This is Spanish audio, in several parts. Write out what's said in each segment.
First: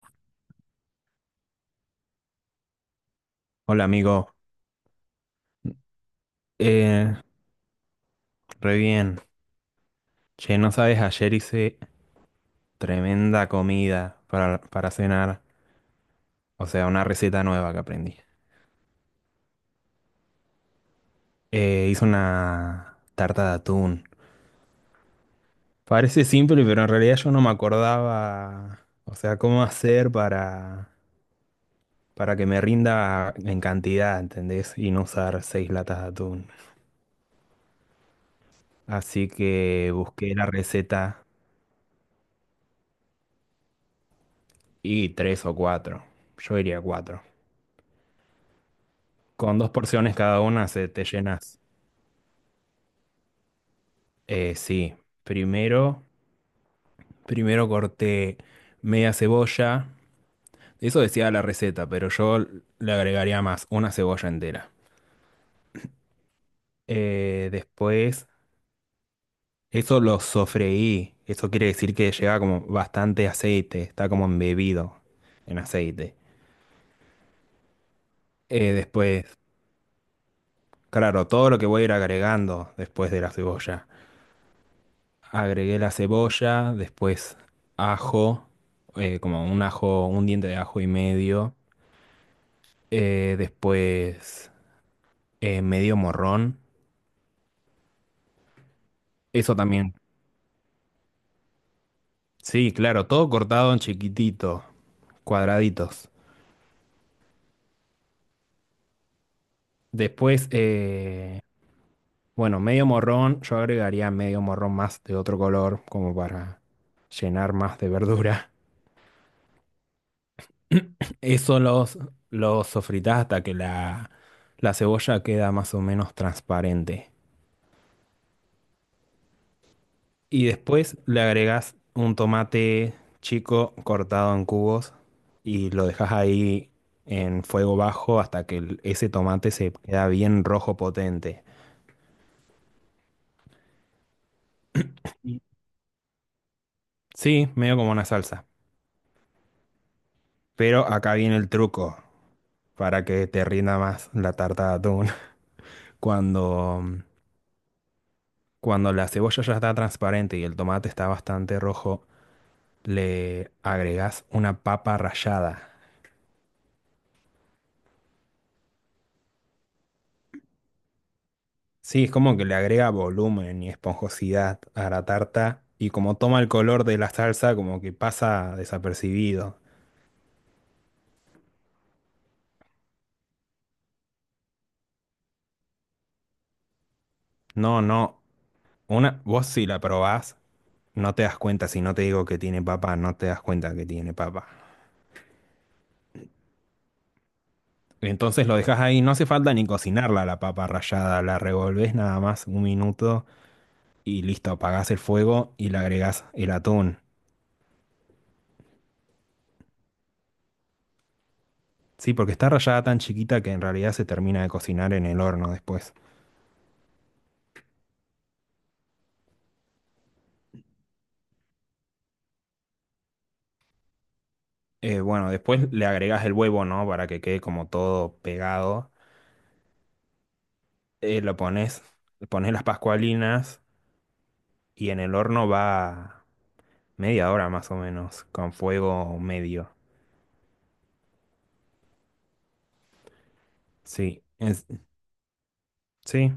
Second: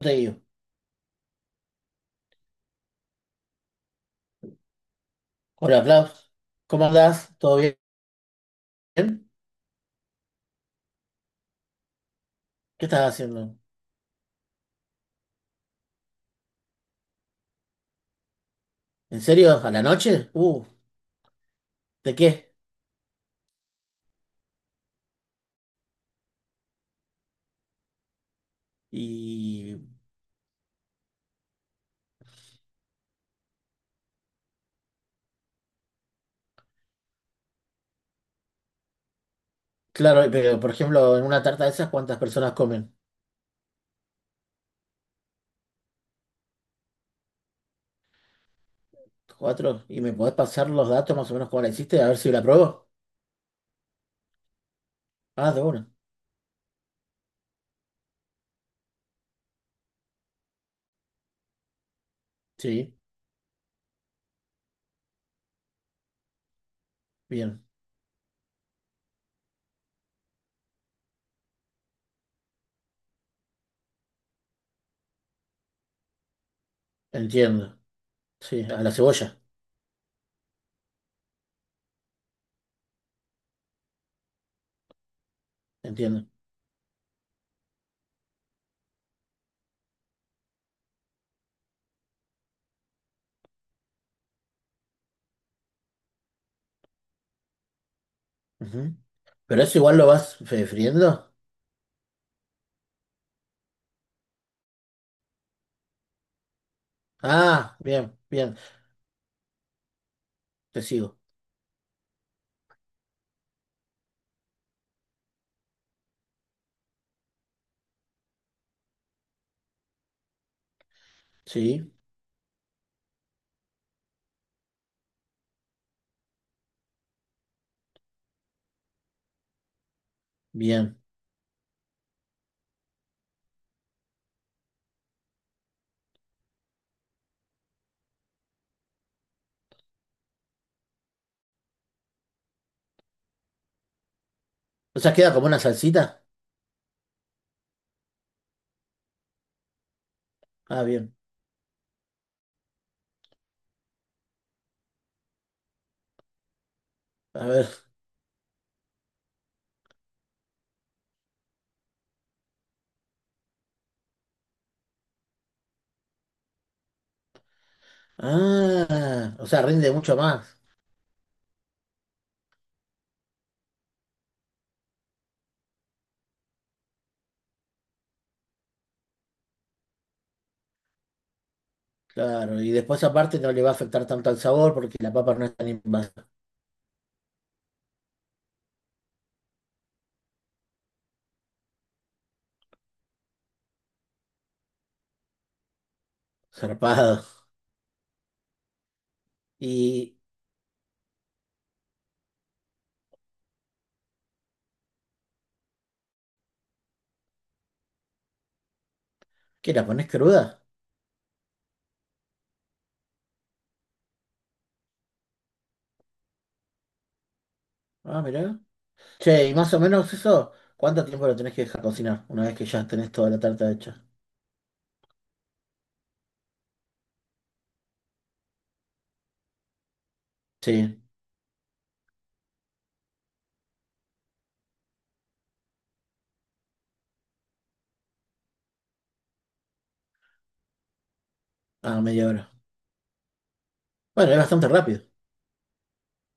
Te digo. Hola amigo, Hola, Flav. ¿Cómo eh, andás? ¿Todo bien? re ¿Qué bien. Che, no sabes, ayer hice estás tremenda haciendo? comida para cenar, o sea, una receta nueva que aprendí. ¿En serio? ¿A la noche? Hice ¿De qué? una tarta de atún. Parece simple, pero en realidad yo no me acordaba, o sea, cómo Y hacer para que me rinda en cantidad, ¿entendés? Y no usar seis latas de atún. Así que claro, busqué la pero por ejemplo, receta en una tarta de esas, ¿cuántas personas comen? y tres o cuatro. Yo diría cuatro. Con dos ¿Cuatro? ¿Y me porciones podés cada una pasar se los te datos más o menos llenas. cómo la hiciste? A ver si la pruebo. Sí, Ah, de una. primero, primero corté media cebolla. Eso decía la receta, pero yo le Sí, agregaría más, una cebolla entera. Bien. Después, eso lo sofreí. Eso quiere decir que lleva como bastante aceite, está como embebido en aceite. Entiendo. Sí, a la Después, cebolla. claro, todo lo que voy a ir agregando después de la cebolla. Agregué la Entiendo. cebolla, después ajo, como un ajo, un diente de ajo y medio. Después, medio morrón. Ujú. Eso Pero eso también. igual lo vas friendo. Sí, claro, todo cortado en chiquitito, cuadraditos. Ah, bien, bien. Después, Te sigo. Bueno, medio morrón. Yo agregaría medio morrón más de otro color, como para llenar más de verdura. Eso Sí, los sofritás hasta que la cebolla queda más o menos transparente. Y después bien. le agregás un tomate chico cortado en cubos y lo dejas ahí en fuego bajo hasta que ese tomate se queda bien rojo potente. O sea, queda como una salsita. Sí, medio como una salsa. Ah, Pero acá bien. viene el truco para que te rinda más la tarta de atún. Cuando, A ver. cuando la cebolla ya está transparente y el tomate está bastante rojo, le agregás una papa rallada. Ah, o sea, rinde mucho más. Sí, es como que le agrega volumen y esponjosidad a la tarta y como toma el color de la salsa como que pasa desapercibido. Claro, y después aparte no le va a afectar tanto al sabor porque la papa no es tan invasiva. No, no, vos si la probás no te das cuenta, si no te digo que tiene papa, no te das cuenta que tiene papa. Zarpado. Entonces lo dejas ahí, no hace falta ni ¿Y cocinarla la papa rallada, la revolvés nada más un minuto y listo, apagás el fuego y le agregás el atún. qué, la ponés cruda? Sí, porque está rallada tan chiquita que en realidad se termina de cocinar en el horno después. Ah, mirá. Che, y más o menos eso, ¿cuánto tiempo lo tenés que dejar cocinar una vez que ya tenés toda la tarta hecha? Bueno, después le agregas el huevo, ¿no? Para que quede como todo pegado. Sí, Lo pones, le pones las pascualinas y en el horno va media hora más o menos, con fuego medio. ah, media hora. Sí, Bueno, es bastante rápido. sí.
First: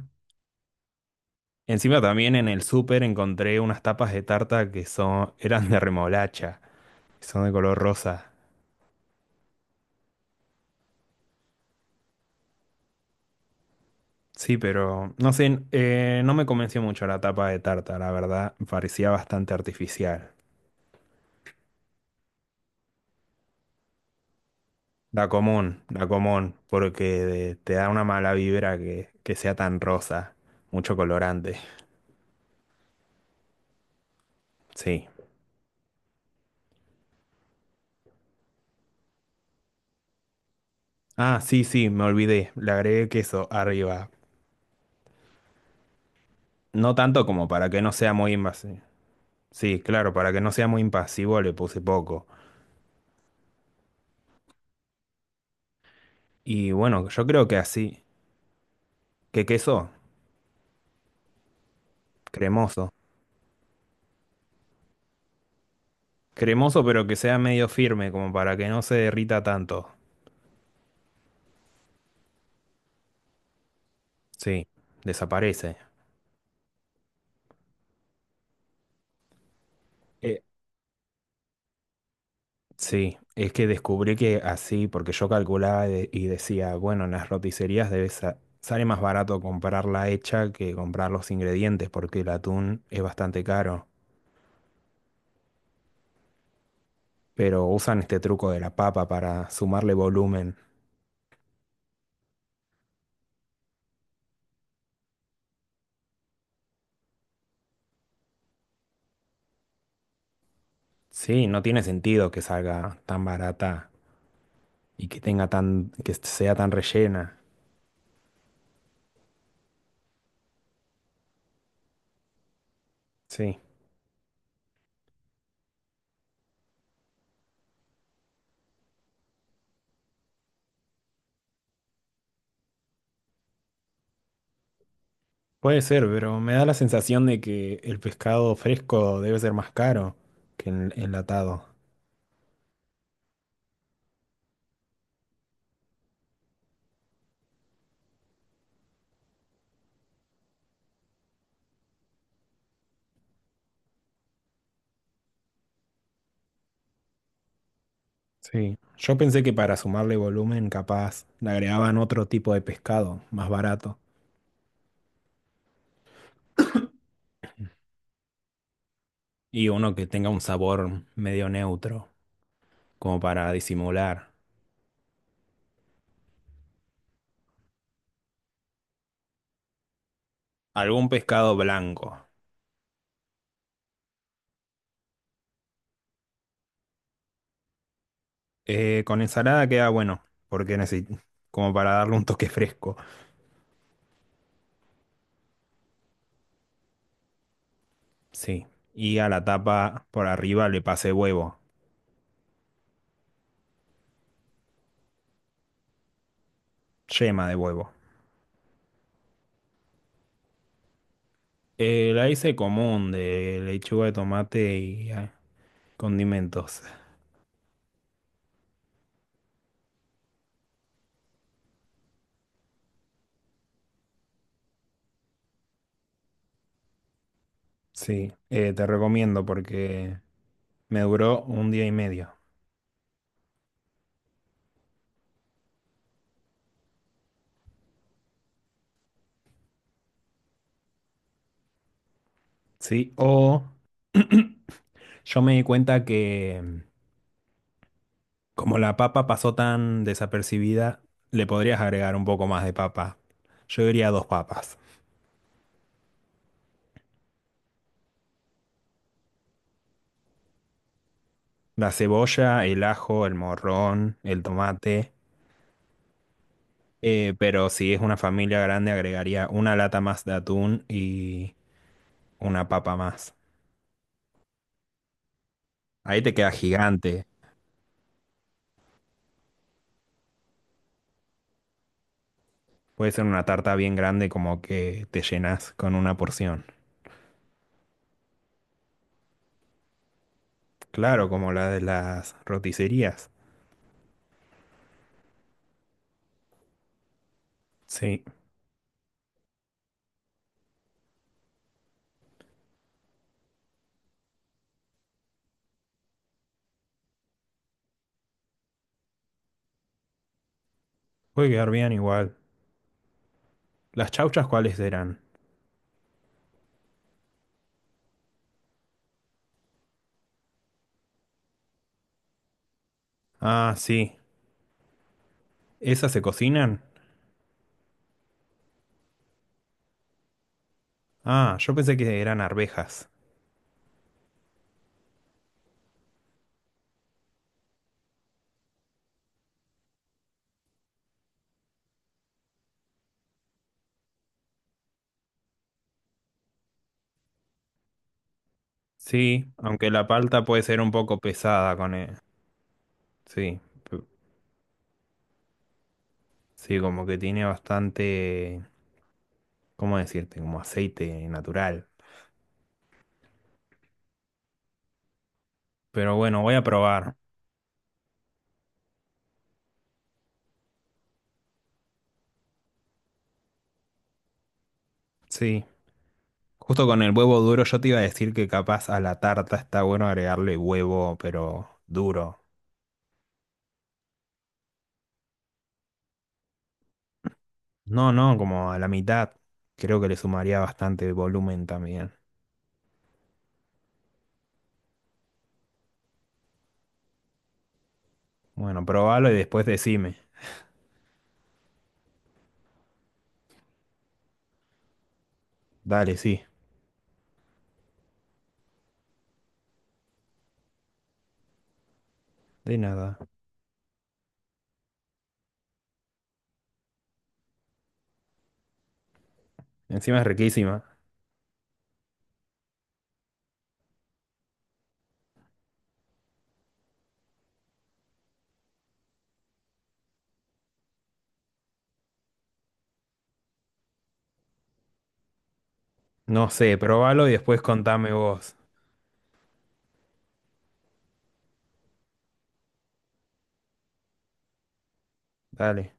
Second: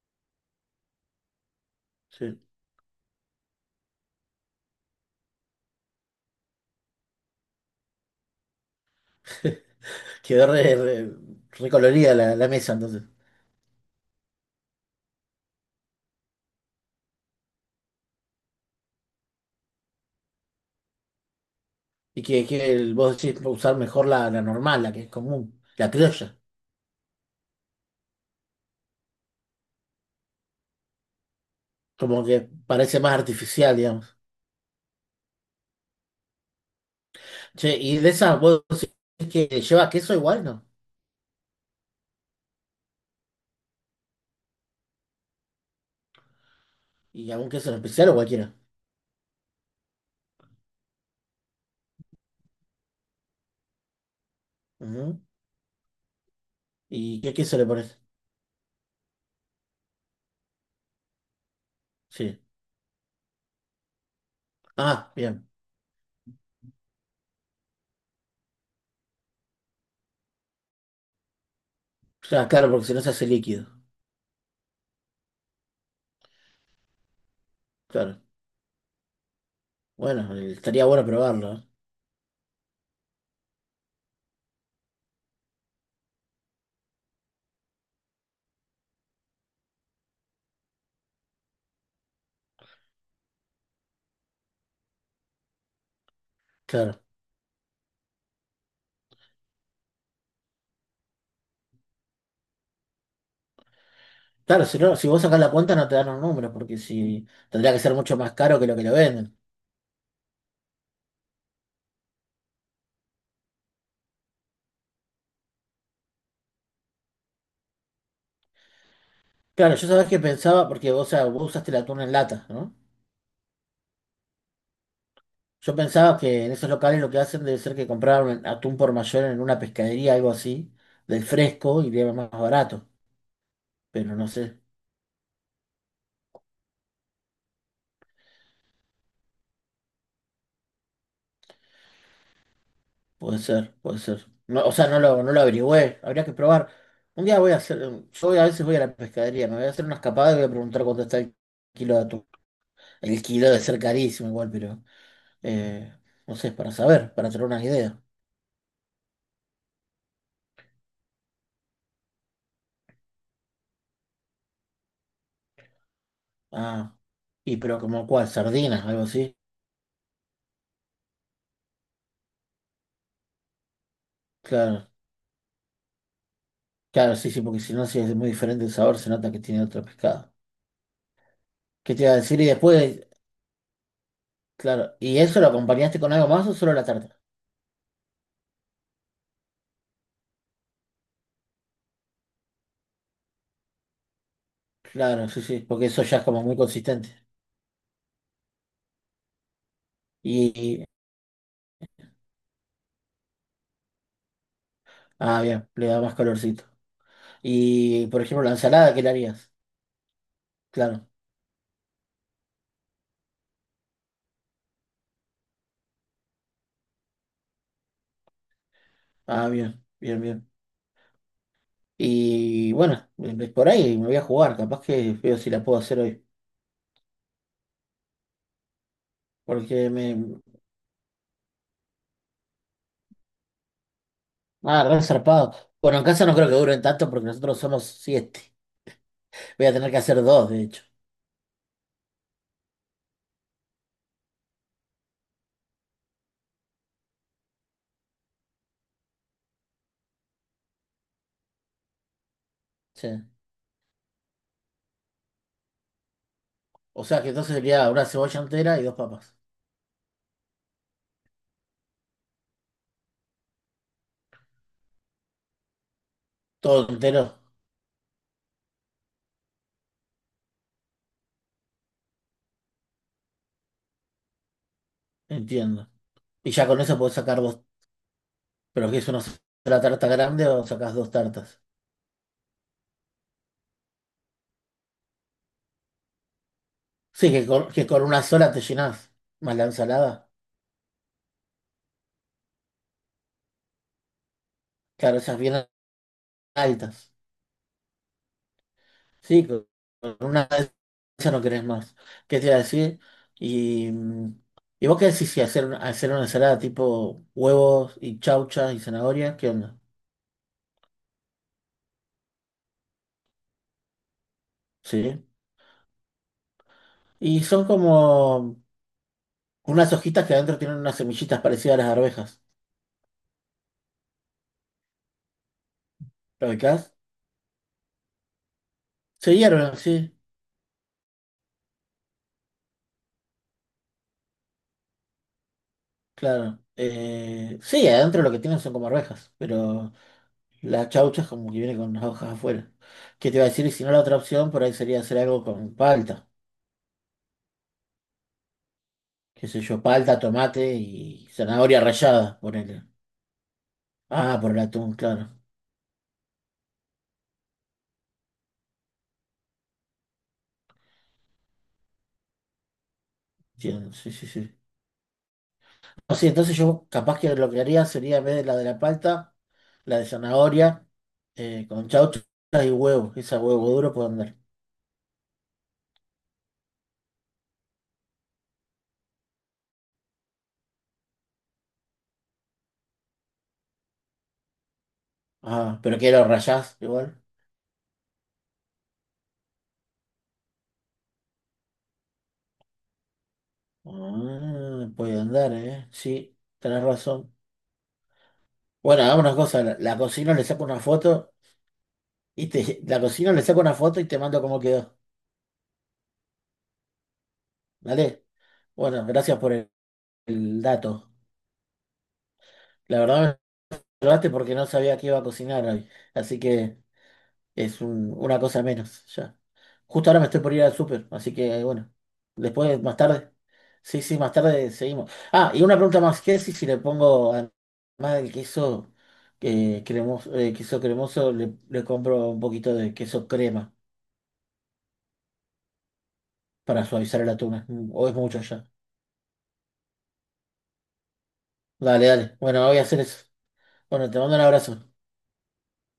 Encima también Sí. en el súper encontré unas tapas de tarta que son, eran de remolacha, que son de color rosa. Quedó recolorida la mesa entonces. Sí, pero no sé, no me convenció mucho la tapa de tarta, la verdad, parecía bastante artificial. Y que vos decís usar mejor la normal, la que es común, la La criolla. común, porque te da una mala vibra que sea tan rosa, mucho colorante. Como que parece más artificial, digamos. Sí. Che, y de esas vos decís que lleva queso igual, ¿no? Ah, sí, sí, me olvidé, le agregué queso arriba. No tanto Y como algún para queso en que no especial sea o muy cualquiera. invasivo. Sí, claro, para que no sea muy impasivo le puse poco. Ujú. Y bueno, ¿Y yo qué creo que queso le pones? así, ¿que queso? Sí. Cremoso. Ah, bien. Cremoso pero que sea medio firme, como para que no se derrita tanto. Ah, claro, porque si no se hace líquido. Sí, desaparece. Claro. Bueno, Eh, estaría bueno probarlo, ¿eh? Sí, es que descubrí que así, porque yo calculaba y decía, bueno, en las roticerías debe sale más barato comprarla hecha que comprar los ingredientes, porque el atún es bastante caro. Claro. Pero usan este truco de la papa para sumarle volumen. Claro, si no, si vos sacás la cuenta no te dan los números, porque si tendría que ser mucho más caro que lo venden. Sí, no tiene sentido que salga tan barata y que tenga tan, que sea tan rellena. Claro, yo sabés que pensaba, porque vos, o sea, vos usaste el atún en lata, ¿no? Sí, Yo pensaba que en esos locales lo que hacen debe ser que compraron atún por mayor en una pescadería, algo así, del fresco y de más barato. Pero no sé, puede ser, pero me da la sensación de que el pescado fresco debe ser más caro que el enlatado. puede ser, puede ser. No, o sea, no lo averigüé, habría que probar. Un día voy a hacer, yo a veces voy a la pescadería, me voy a hacer una escapada y voy a preguntar cuánto está el kilo de atún. El kilo debe ser carísimo igual, pero eh, no sé, para saber, para tener una idea. Sí, yo pensé que para sumarle volumen, capaz le agregaban otro tipo de pescado, más barato, Ah, y pero como cuál, sardinas, algo así. y uno que tenga un sabor medio neutro, como para disimular. Claro, claro, sí, sí, porque si no, si es muy diferente el sabor, se nota que tiene otro pescado. Algún pescado ¿Qué te iba a blanco. decir? Y después, claro, ¿y eso lo acompañaste con algo más o solo la tarta? Con ensalada queda bueno, porque necesito, como para darle un toque fresco. Claro, sí, sí, porque eso ya es como muy consistente. Sí, y a la tapa por arriba le Y pasé huevo, ah, bien, le da más colorcito. yema de huevo. Y, por ejemplo, la ensalada, ¿qué le harías? Claro. La hice común de lechuga de tomate y condimentos. Ah, bien, bien, bien. Y bueno, por ahí me voy a jugar, capaz que veo si la puedo hacer hoy. Sí, te recomiendo Porque porque me... me duró un día y medio. Ah, re zarpado. Bueno, en casa no creo que duren tanto porque nosotros somos siete. Voy a tener que hacer dos, de hecho. Sí, o yo me di cuenta que como la papa pasó tan desapercibida, le podrías agregar un poco más de Sí. papa. Yo diría dos papas. O sea que entonces sería una cebolla entera y dos papas. La cebolla, el ajo, el morrón, el tomate. Todo entero, Pero si es una familia grande, agregaría una lata más de atún y una papa más. entiendo. Ahí te queda Y ya con eso puedo gigante. sacar dos. Pero que es una sola tarta grande o sacás dos tartas. Puede ser una tarta bien grande como que te llenas con una porción. Sí, que con una sola te llenás, más la ensalada. Claro, como la de las roticerías. Claro, esas bien altas. Sí, Sí, con una de esas no querés más. ¿Qué te iba a decir? Y, mm, ¿y vos qué decís si hacer, hacer una ensalada tipo huevos y chauchas y zanahorias? ¿Qué onda? puede quedar bien igual. ¿Las chauchas cuáles eran? Sí. Y son como unas hojitas que adentro tienen unas semillitas parecidas a las arvejas. Ah, sí. ¿Esas se ¿Lo cocinan? ubicás? Se hierven, sí, Ah, yo pensé que eran arvejas. claro. Sí, adentro lo que tienen son como arvejas, pero... las chauchas como que viene con las hojas afuera. ¿Qué te iba a decir? Y si no, la otra opción por ahí sería hacer algo con palta. Qué Sí, sé yo, aunque la palta, palta puede tomate ser un poco y pesada zanahoria rallada, ponele. Sí, p- Ah, por el atún, claro. sí, como que tiene bastante. ¿Cómo decirte? Como aceite natural. Entiendo, sí, sí, sí. Pero No, sí, bueno, voy entonces a yo probar. capaz que lo que haría sería en vez de la palta, la de zanahoria, con chauchas y huevo. Esa huevo duro puede andar. Sí. Justo con el huevo duro, yo te iba a decir que capaz a la tarta está bueno agregarle huevo, pero duro. Ah, pero que lo rallás igual. No, no, como a la mitad. Creo que le sumaría bastante volumen también. Ah, puede andar, ¿eh? Sí, tenés razón. Bueno, Bueno, hagamos probalo y una cosa, después la decime. cocino, le saco una foto. Y te, la cocino, le saco una foto y te mando cómo quedó. Dale, sí. ¿Vale? Bueno, gracias por el dato. De La nada. verdad me ayudaste porque no sabía qué iba a cocinar hoy. Así que es una cosa menos ya. Justo Encima ahora es me estoy por ir al riquísima. súper, así que bueno. Después, más tarde. Sí, sí, más tarde seguimos. Ah, y una pregunta más. ¿Qué decís si le pongo, además del queso queso cremoso, le compro un poquito de queso crema No sé, para suavizar probalo el y después atún? ¿O contame es mucho vos. ya? Dale, dale. Bueno, voy a hacer eso. Bueno, te mando un abrazo. Dale.